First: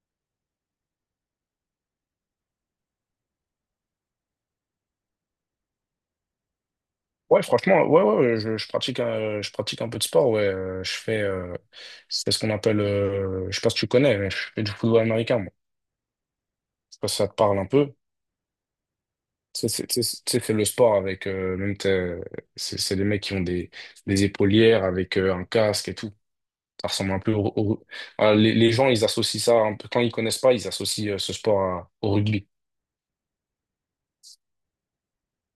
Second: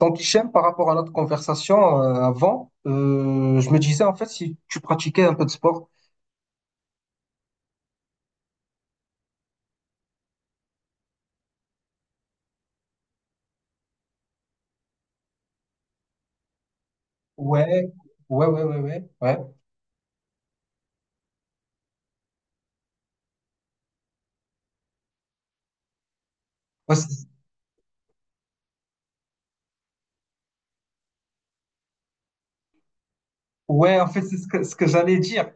Donc, Hichem, par rapport à notre conversation avant, je me disais en fait si tu pratiquais un peu de sport. Ouais, franchement, ouais, ouais, ouais, je pratique, je pratique un peu de sport, ouais. Je fais, c'est ce qu'on appelle, je sais pas si tu connais, mais je fais du football américain, moi. Je sais pas si ça te parle un Ouais, peu. ouais, ouais, ouais, ouais, ouais. Tu sais, c'est le sport avec, c'est des mecs qui ont des épaulières avec un casque et tout. Ça Ouais, ressemble un c'est- peu les gens, ils associent ça un peu, quand ils connaissent pas, ils associent ce sport au rugby. ouais, en fait, c'est ce que j'allais dire.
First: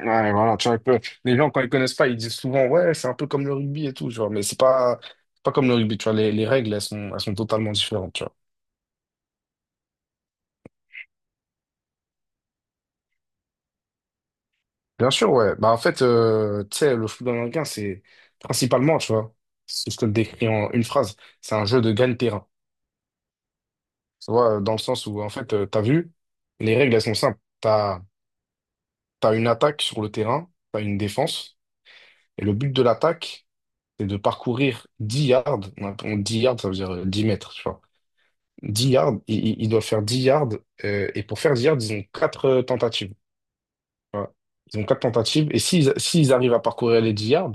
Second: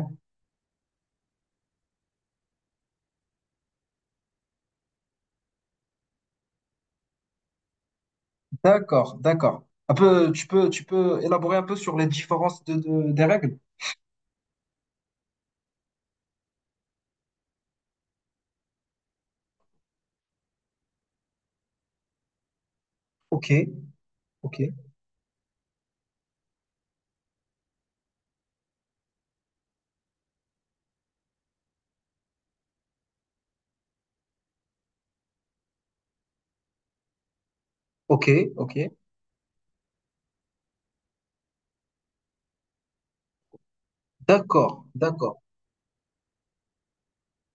Ouais, voilà, tu vois, un peu. Les gens, quand ils connaissent pas, ils disent souvent, ouais, c'est un peu comme le rugby et tout, genre, mais c'est pas comme le rugby, tu vois, les règles, elles sont totalement différentes, tu vois. D'accord, d'accord. Un peu, tu peux élaborer un peu sur les différences des règles. Bien sûr, ouais. Bah, en fait, tu sais, le football américain, c'est principalement, tu vois, si je te le décris en une phrase, c'est un jeu de gagne-terrain. Ok, Tu ok, vois, dans le sens où, en fait, t'as vu, les règles, elles sont simples. T'as, t'as une attaque sur le terrain, t'as une défense, et le but de l'attaque, c'est de parcourir 10 yards. 10 yards, ça veut dire 10 mètres, tu vois. ok, dix ok. yards, ils doivent faire 10 yards. Et pour faire 10 yards, ils ont 4 tentatives. Voilà. Ils ont D'accord, 4 d'accord, tentatives. Et s'ils arrivent à parcourir les 10 yards,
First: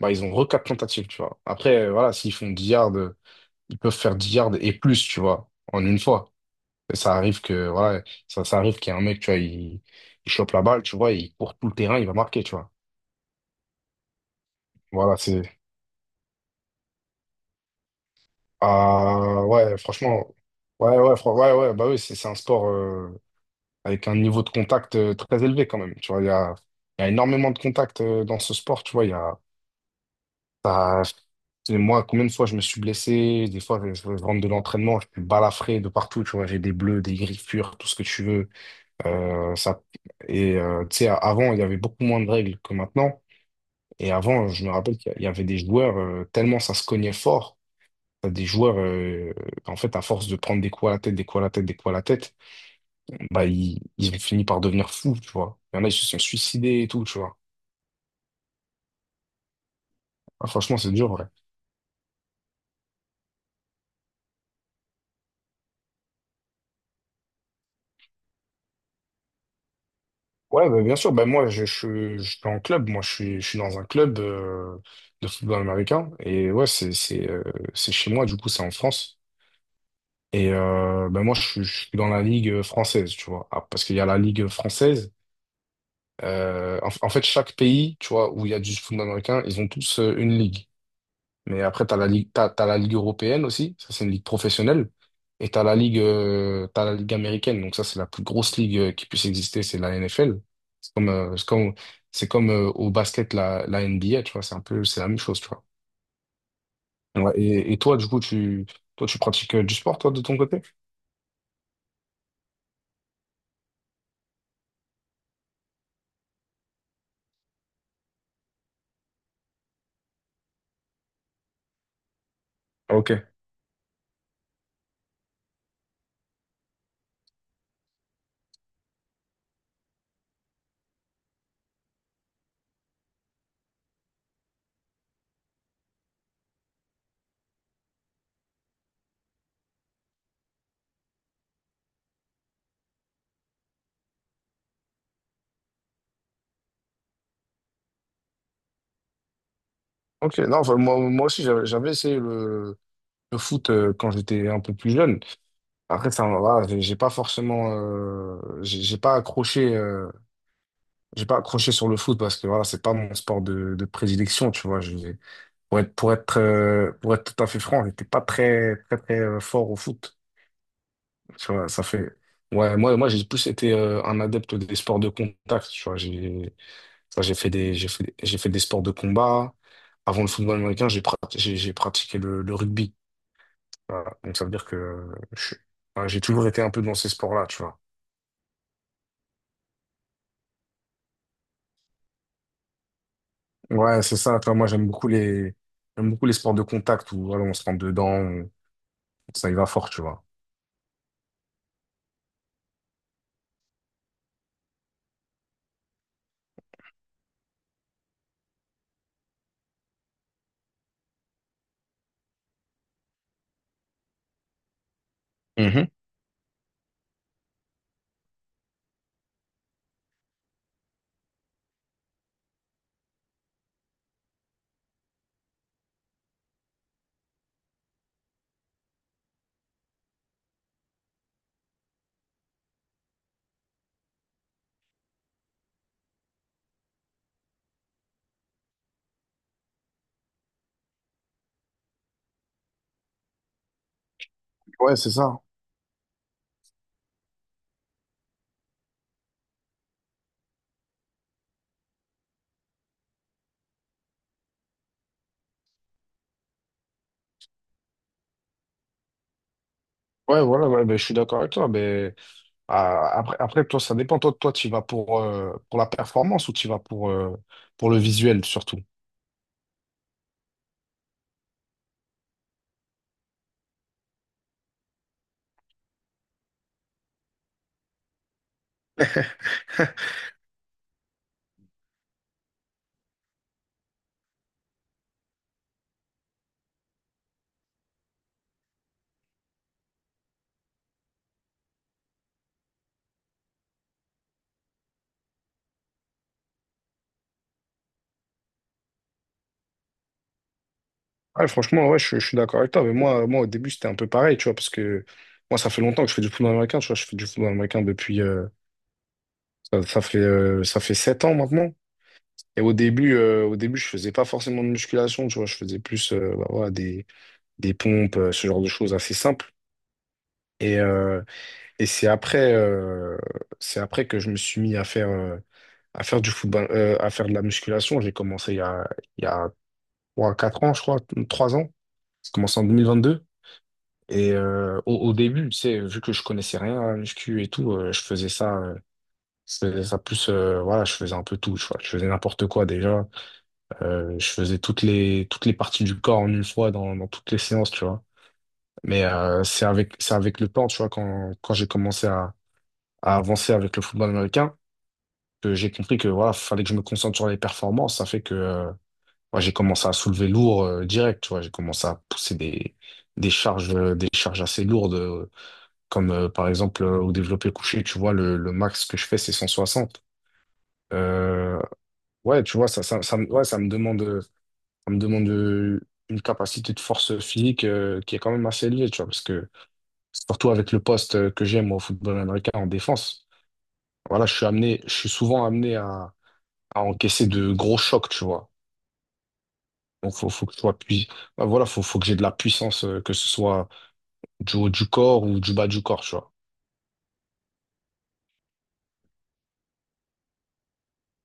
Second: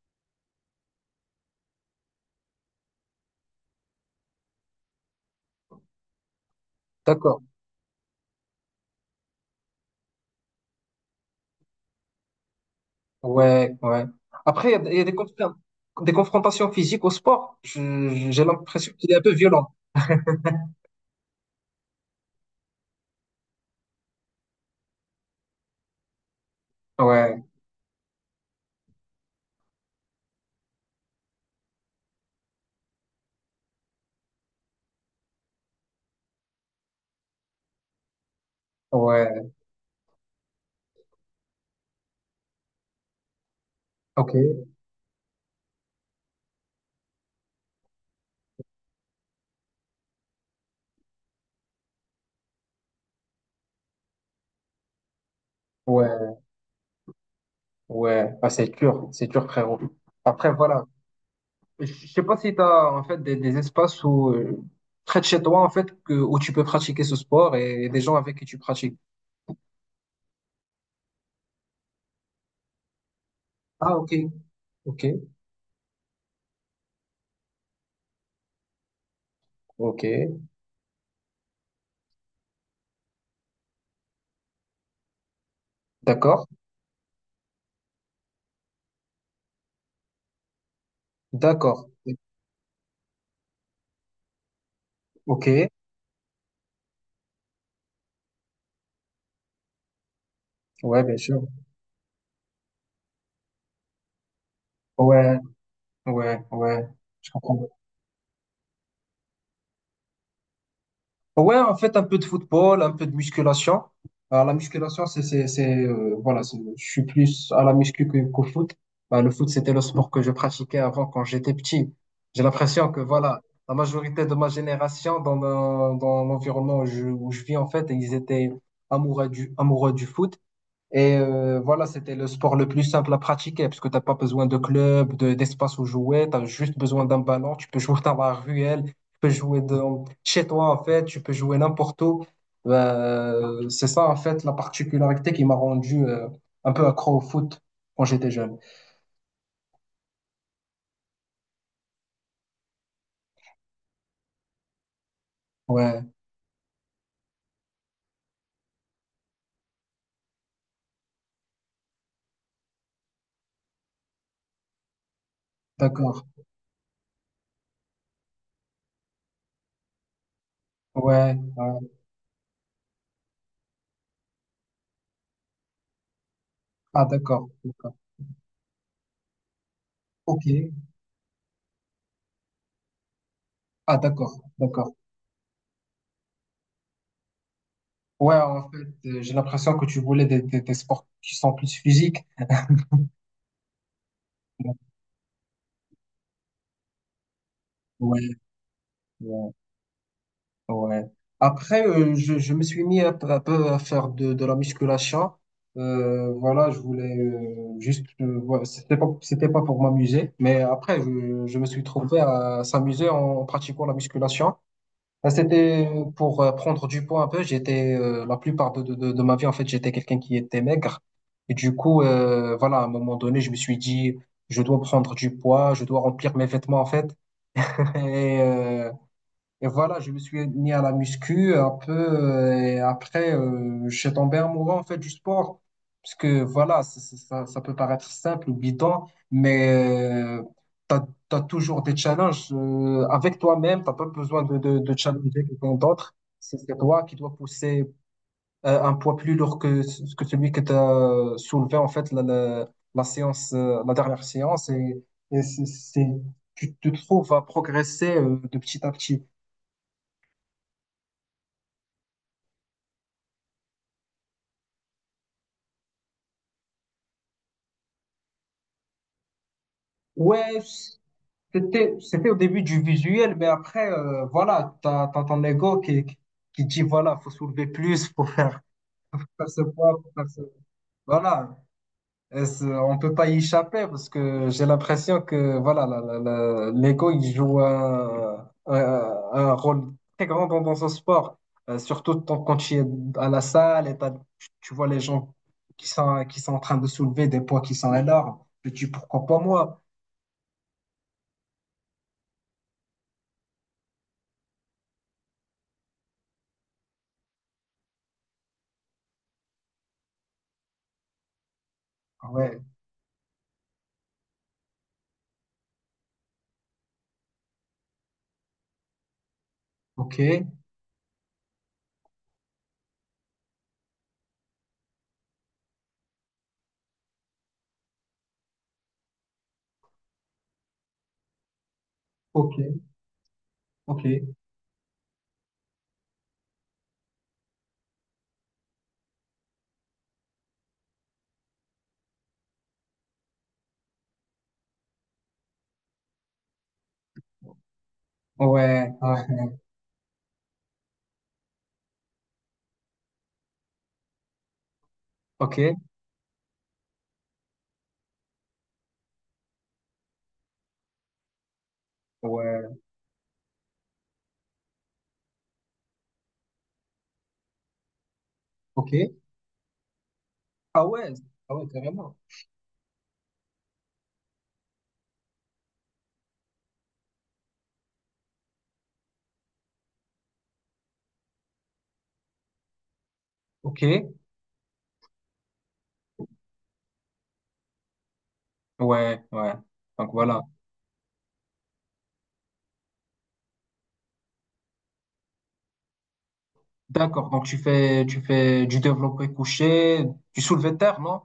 bah, ils ont re 4 tentatives, tu vois. Après, voilà, s'ils font 10 yards, ils peuvent faire 10 yards et plus, tu vois, en une fois. Et ça arrive d'accord. que, voilà, ça arrive qu'il y a un mec, tu vois, il chope la balle, tu vois, il court tout le terrain, il va marquer, tu vois. Ouais, ouais. Après, il y a des, Voilà, c'est... des confrontations physiques au sport. J'ai l'impression qu'il est un peu Ah, violent. ouais, franchement... Ouais, ouais, ouais, ouais, bah oui, c'est un sport... avec un niveau de contact très élevé quand même. Tu vois, il y a Ouais, énormément de contacts dans ce sport. Tu vois, il y a, t'as- et moi, combien de fois je me suis blessé, des fois je rentre de l'entraînement, je suis balafré de partout, tu vois, j'ai des bleus, des griffures, tout ce que tu veux. ouais, Ça... Et tu sais, avant, il y avait beaucoup moins de règles que maintenant. Et ok, avant, je me rappelle qu'il y avait des joueurs, tellement ça se cognait fort, t'as des joueurs, en fait, à force de prendre des coups à la tête, des coups à la tête, des coups à la tête, bah, ils ont fini par devenir fous, tu vois. Il y en a, ils se sont ouais. suicidés et tout, tu vois. Ouais, ah, c'est dur, frérot. Ah, Après, franchement, voilà. c'est dur, ouais. Je sais pas si tu as en fait des espaces où, près de chez toi, en fait, que, où tu peux pratiquer ce sport et, des gens avec qui tu pratiques. Ouais, bah, bien sûr, bah, moi, je suis en club, moi, je suis dans un Ah, ok, club ok, de football américain, et ouais, c'est, c'est chez moi, du coup, c'est en France. ok. Et bah, moi, je suis dans la ligue française, tu vois. Ah, parce qu'il y a la ligue française. D'accord, En fait, chaque pays, tu vois, où il y a du football américain, ils ont tous une ligue. Mais après, d'accord. T'as la ligue européenne aussi. Ça, c'est une ligue professionnelle. Ok, Et t'as la ligue américaine. Donc ça, c'est la plus grosse ligue qui puisse exister. C'est la NFL. C'est ouais, comme, bien euh, sûr. c'est comme, c'est comme au basket la NBA. Tu vois, c'est un peu, c'est la même Ouais, chose. Tu vois. ouais, ouais. Je Ouais, comprends. Et toi, du coup, toi, tu pratiques du sport, toi, de ton côté? Ouais, en fait, un peu de football, un peu de musculation. Alors, la musculation, voilà, je suis plus à la muscu qu'au foot. Bah, le foot, c'était le sport que je pratiquais avant quand j'étais petit. J'ai l'impression que, Ok. voilà, la majorité de ma génération, dans l'environnement où je vis, en fait, ils étaient amoureux amoureux du foot. Et voilà, c'était le sport le plus simple à pratiquer parce que tu pas besoin de club, de, d'espace où jouer, tu as juste besoin d'un ballon, tu peux jouer dans la ruelle, tu peux jouer dans, chez toi en fait, tu peux jouer n'importe où. C'est ça en fait la particularité qui m'a rendu un peu accro au foot quand j'étais jeune. Ok. Non, enfin, moi, moi aussi, j'avais essayé le foot quand j'étais un peu plus jeune. Ouais, Après, ça, voilà, j'ai pas forcément, j'ai pas accroché. J'ai pas accroché sur le foot parce que voilà, c'est pas mon sport de prédilection, tu vois. Je, d'accord. Pour être tout à fait franc, j'étais pas très, très, très fort au foot. Ouais, Tu vois, ça ouais. fait. Ouais, moi, moi, j'ai plus été un adepte des sports de contact, tu vois. J'ai, Ah ça, d'accord, d'accord. J'ai fait des sports de combat. Avant le Ok. football américain, j'ai pratiqué le rugby. Ah Voilà. Donc, d'accord, ça veut dire que d'accord. Ouais, j'ai toujours été un peu dans ces sports-là, tu vois. Ouais, en fait, j'ai l'impression que tu voulais des sports qui sont plus physiques. Ouais, c'est ça. Toi, moi, j'aime beaucoup les sports de contact où voilà, on se rentre dedans. Ouais, Ça ouais. y va fort, tu vois. Ouais. Après, je me suis mis un peu à faire de la musculation. Voilà, je voulais juste, voilà, c'était pas pour m'amuser, mais après, je me suis trouvé à s'amuser en pratiquant la musculation. C'était Mhm. pour prendre du poids un peu. J'étais, la plupart de ma vie, en fait, j'étais quelqu'un qui était maigre. Et du coup, voilà, à un moment donné, je me suis dit, je dois prendre du poids, je dois remplir mes vêtements, en fait. Et, euh, et voilà, je me suis mis à la muscu un peu. Et après, je suis tombé amoureux en fait du sport. Parce que voilà, ça, ça peut paraître simple ou bidon, mais tu as, toujours des challenges avec toi-même. T'as pas besoin Ouais, de c'est ça. challenger quelqu'un d'autre. C'est toi qui dois pousser un poids plus lourd que, que celui que tu as soulevé en fait la séance, la dernière séance. Et, c'est- tu te trouves à progresser de petit à petit. Ouais, voilà, ouais, ben, je suis d'accord avec toi. Mais ah, après, après, toi, ça dépend. Toi, tu y vas pour la performance ou tu y vas pour le visuel surtout? Ouais, c'était, c'était au début du visuel, mais après, voilà, t'as ton ego qui dit, voilà, faut soulever plus, faut faire ce poids, faut faire ce... Voilà, et c'est- on peut pas y échapper parce que j'ai l'impression que, voilà, l'ego, il joue un rôle très grand dans, dans ce sport. Surtout quand tu es à la salle tu tu vois les gens qui sont en train de soulever des poids qui sont énormes. Tu dis pourquoi pas moi? Ouais, franchement, ouais, je suis d'accord avec toi. Mais moi, moi, au début, c'était un peu pareil, tu vois, parce que moi, ça fait longtemps que je fais du football américain. Tu vois, je fais du football américain depuis. Ça, ça fait 7 ans maintenant. Ah ouais, Et au début, je faisais pas forcément de musculation, tu vois, je faisais plus bah, voilà, des pompes, ce genre de choses assez simples. ok. Et, euh, Et c'est après que je me suis mis à faire, à faire de la musculation. J'ai commencé il y a trois quatre ans, je crois, 3 ans. J'ai Ok. commencé en 2022. Ok, ouais, Et au début, tu sais, vu que je connaissais rien à la muscu et tout, je faisais ça plus, voilà, je faisais un peu tout, je faisais n'importe quoi déjà. Je faisais toutes les parties du corps en une fois dans toutes les séances, tu vois. ouais, Mais c'est avec le temps, tu vois, quand j'ai commencé à avancer avec le football américain. Que ok, j'ai compris que voilà, fallait que je me concentre sur les performances. Ça fait que moi, j'ai commencé à soulever lourd direct, tu vois. J'ai commencé à pousser des, ouais, des charges, des charges assez lourdes, comme par exemple au développé couché, tu vois, le max que je ok. fais, c'est 160. Ah ouais, ah Euh, ouais, carrément. ouais, tu vois, ça me demande une capacité de force physique qui est quand même assez élevée, tu vois, parce que surtout avec le poste que j'aime au football américain en défense, Ok, voilà, je suis souvent amené à encaisser de gros chocs, tu vois. ouais, ouais. Donc Donc, voilà. faut que je sois pui- bah, voilà, faut que j'ai de la puissance, que ce soit du haut du corps ou du bas du corps, tu vois. D'accord, donc tu fais du développé couché, du soulevé de terre, non?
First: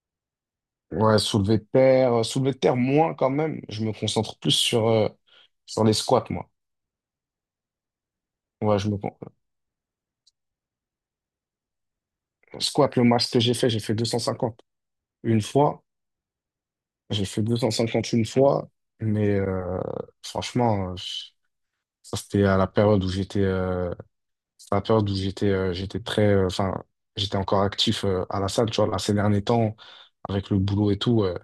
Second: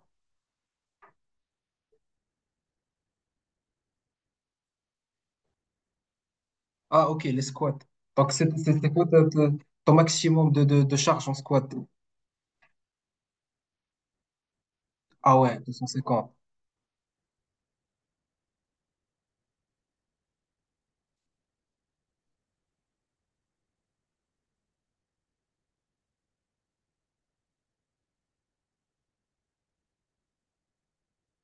Ouais, soulever de terre moins quand même. Je me concentre plus sur, sur les squats, moi. Ah ok, les squats. Donc Ouais, c'est quoi ton maximum de charge en squat? squat, le max que j'ai fait 250 Ah une ouais, fois. 250. J'ai fait 250 une fois, mais franchement, ça c'était à la période où j'étais, j'étais très, enfin, j'étais encore actif à la salle, tu vois. Là, ces derniers temps, avec le boulot et tout.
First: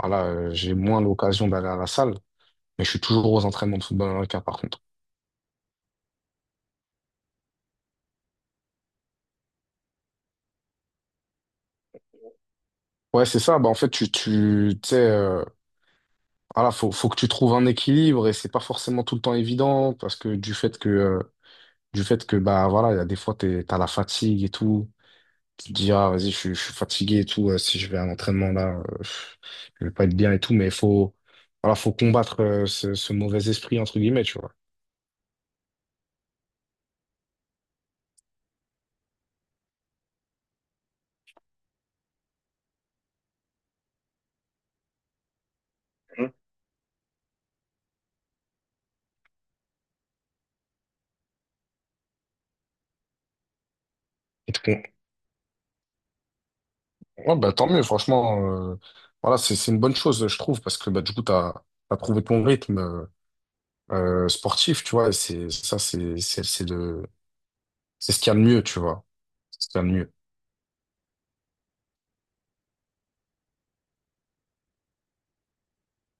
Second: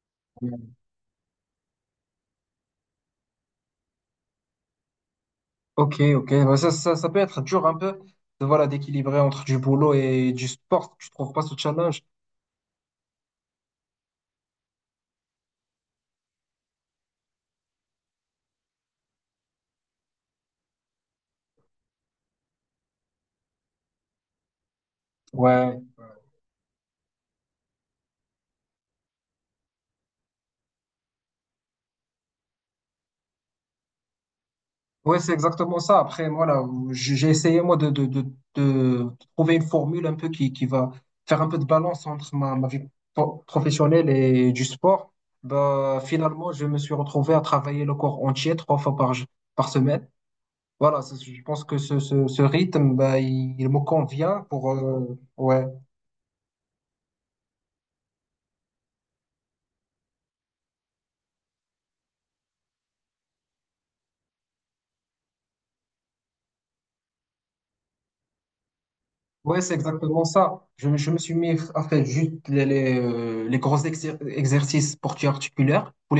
Voilà, Ouais. j'ai moins l'occasion d'aller à la salle, mais je suis toujours aux entraînements de football américain par contre. Ok, ok, ouais, ça peut être dur un peu de, voilà, d'équilibrer entre du boulot et du sport. Tu trouves pas ce challenge? Ouais, c'est ça. Bah, en fait, tu sais, voilà, faut que tu trouves un équilibre et c'est pas forcément tout le temps évident parce que du fait que, bah, voilà, il y a des fois, t'as la fatigue et tout. Tu te Ouais, dis, ah, vas-y, je suis fatigué et tout. Si je vais à un entraînement là, je vais pas être bien et tout, mais il faut, voilà, faut combattre, ce mauvais esprit, entre guillemets, tu vois. oui, c'est exactement ça. Après, moi, là, j'ai essayé, moi, de trouver une formule un peu qui va faire un peu de balance entre ma, ma vie professionnelle et du sport. Bah, Mhm. finalement, je me suis retrouvé à travailler le corps entier trois fois par semaine. Voilà, c'est- je pense que ce rythme, bah, il me convient Et te, pour... con- ouais, Ouais, bah, tant mieux, franchement. euh, voilà, c'est une bonne chose, je trouve, parce que bah, du coup, tu as, trouvé ton rythme sportif, tu vois, et c'est ça, c'est ce qu'il y a de mieux, tu vois. ouais, C'est ce c'est qu'il y a de mieux. exactement ça. Je me suis mis à faire juste les gros exercices pour articulaires, pour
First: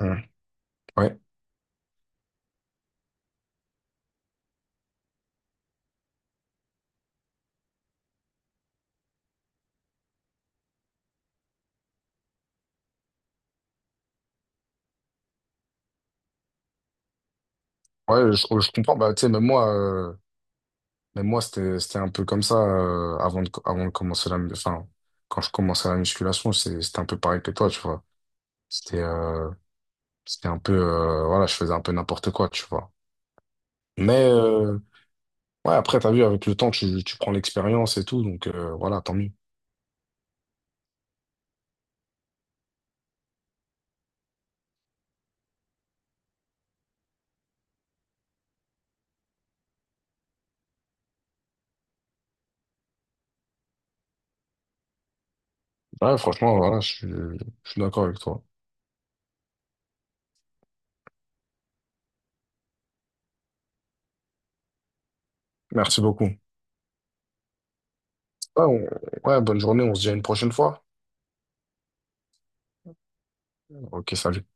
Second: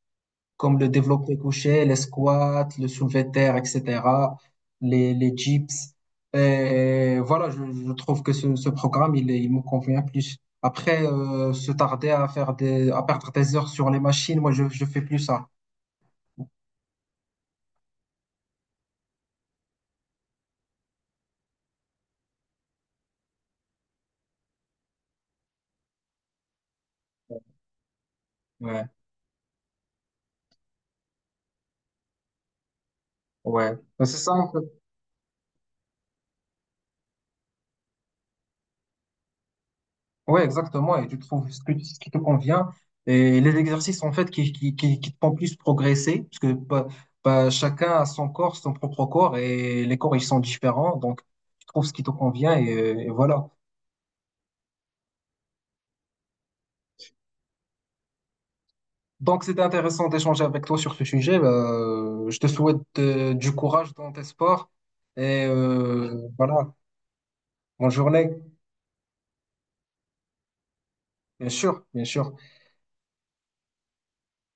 Ouais, comme le ouais. développé couché, les squats, le soulevé de terre, etc., les dips. Et voilà, je trouve que ce programme, il me convient plus. Après, se tarder à faire des, à perdre des heures sur les machines, moi, je fais plus ça. Ouais, oh, je comprends. Bah, tu sais, même moi c'était un peu comme ça avant de commencer la... Enfin, quand je commençais la musculation, c'était un peu pareil que toi, tu vois. Ouais, C'était c'était un peu... voilà, je faisais un peu n'importe quoi, tu vois. ouais. Ben, c'est Mais... ça, en fait. euh, Ouais, après, t'as vu, avec le temps, tu prends l'expérience et tout, donc voilà, tant mieux. Oui, exactement. Et tu trouves ce que, ce qui te convient. Et les exercices, en fait, qui te font plus progresser, parce que pas chacun a son corps, son propre corps, et les corps, ils sont différents. Donc, tu trouves ce qui te convient, et voilà. Ouais, franchement, voilà, je suis d'accord avec toi. Donc, c'était intéressant d'échanger avec toi sur ce sujet. Je te souhaite du courage dans tes sports. Et Merci beaucoup. Ouais, voilà, bonne journée. on- ouais, bonne journée, on se dit à une prochaine fois. Bien sûr, bien sûr. Ok, salut.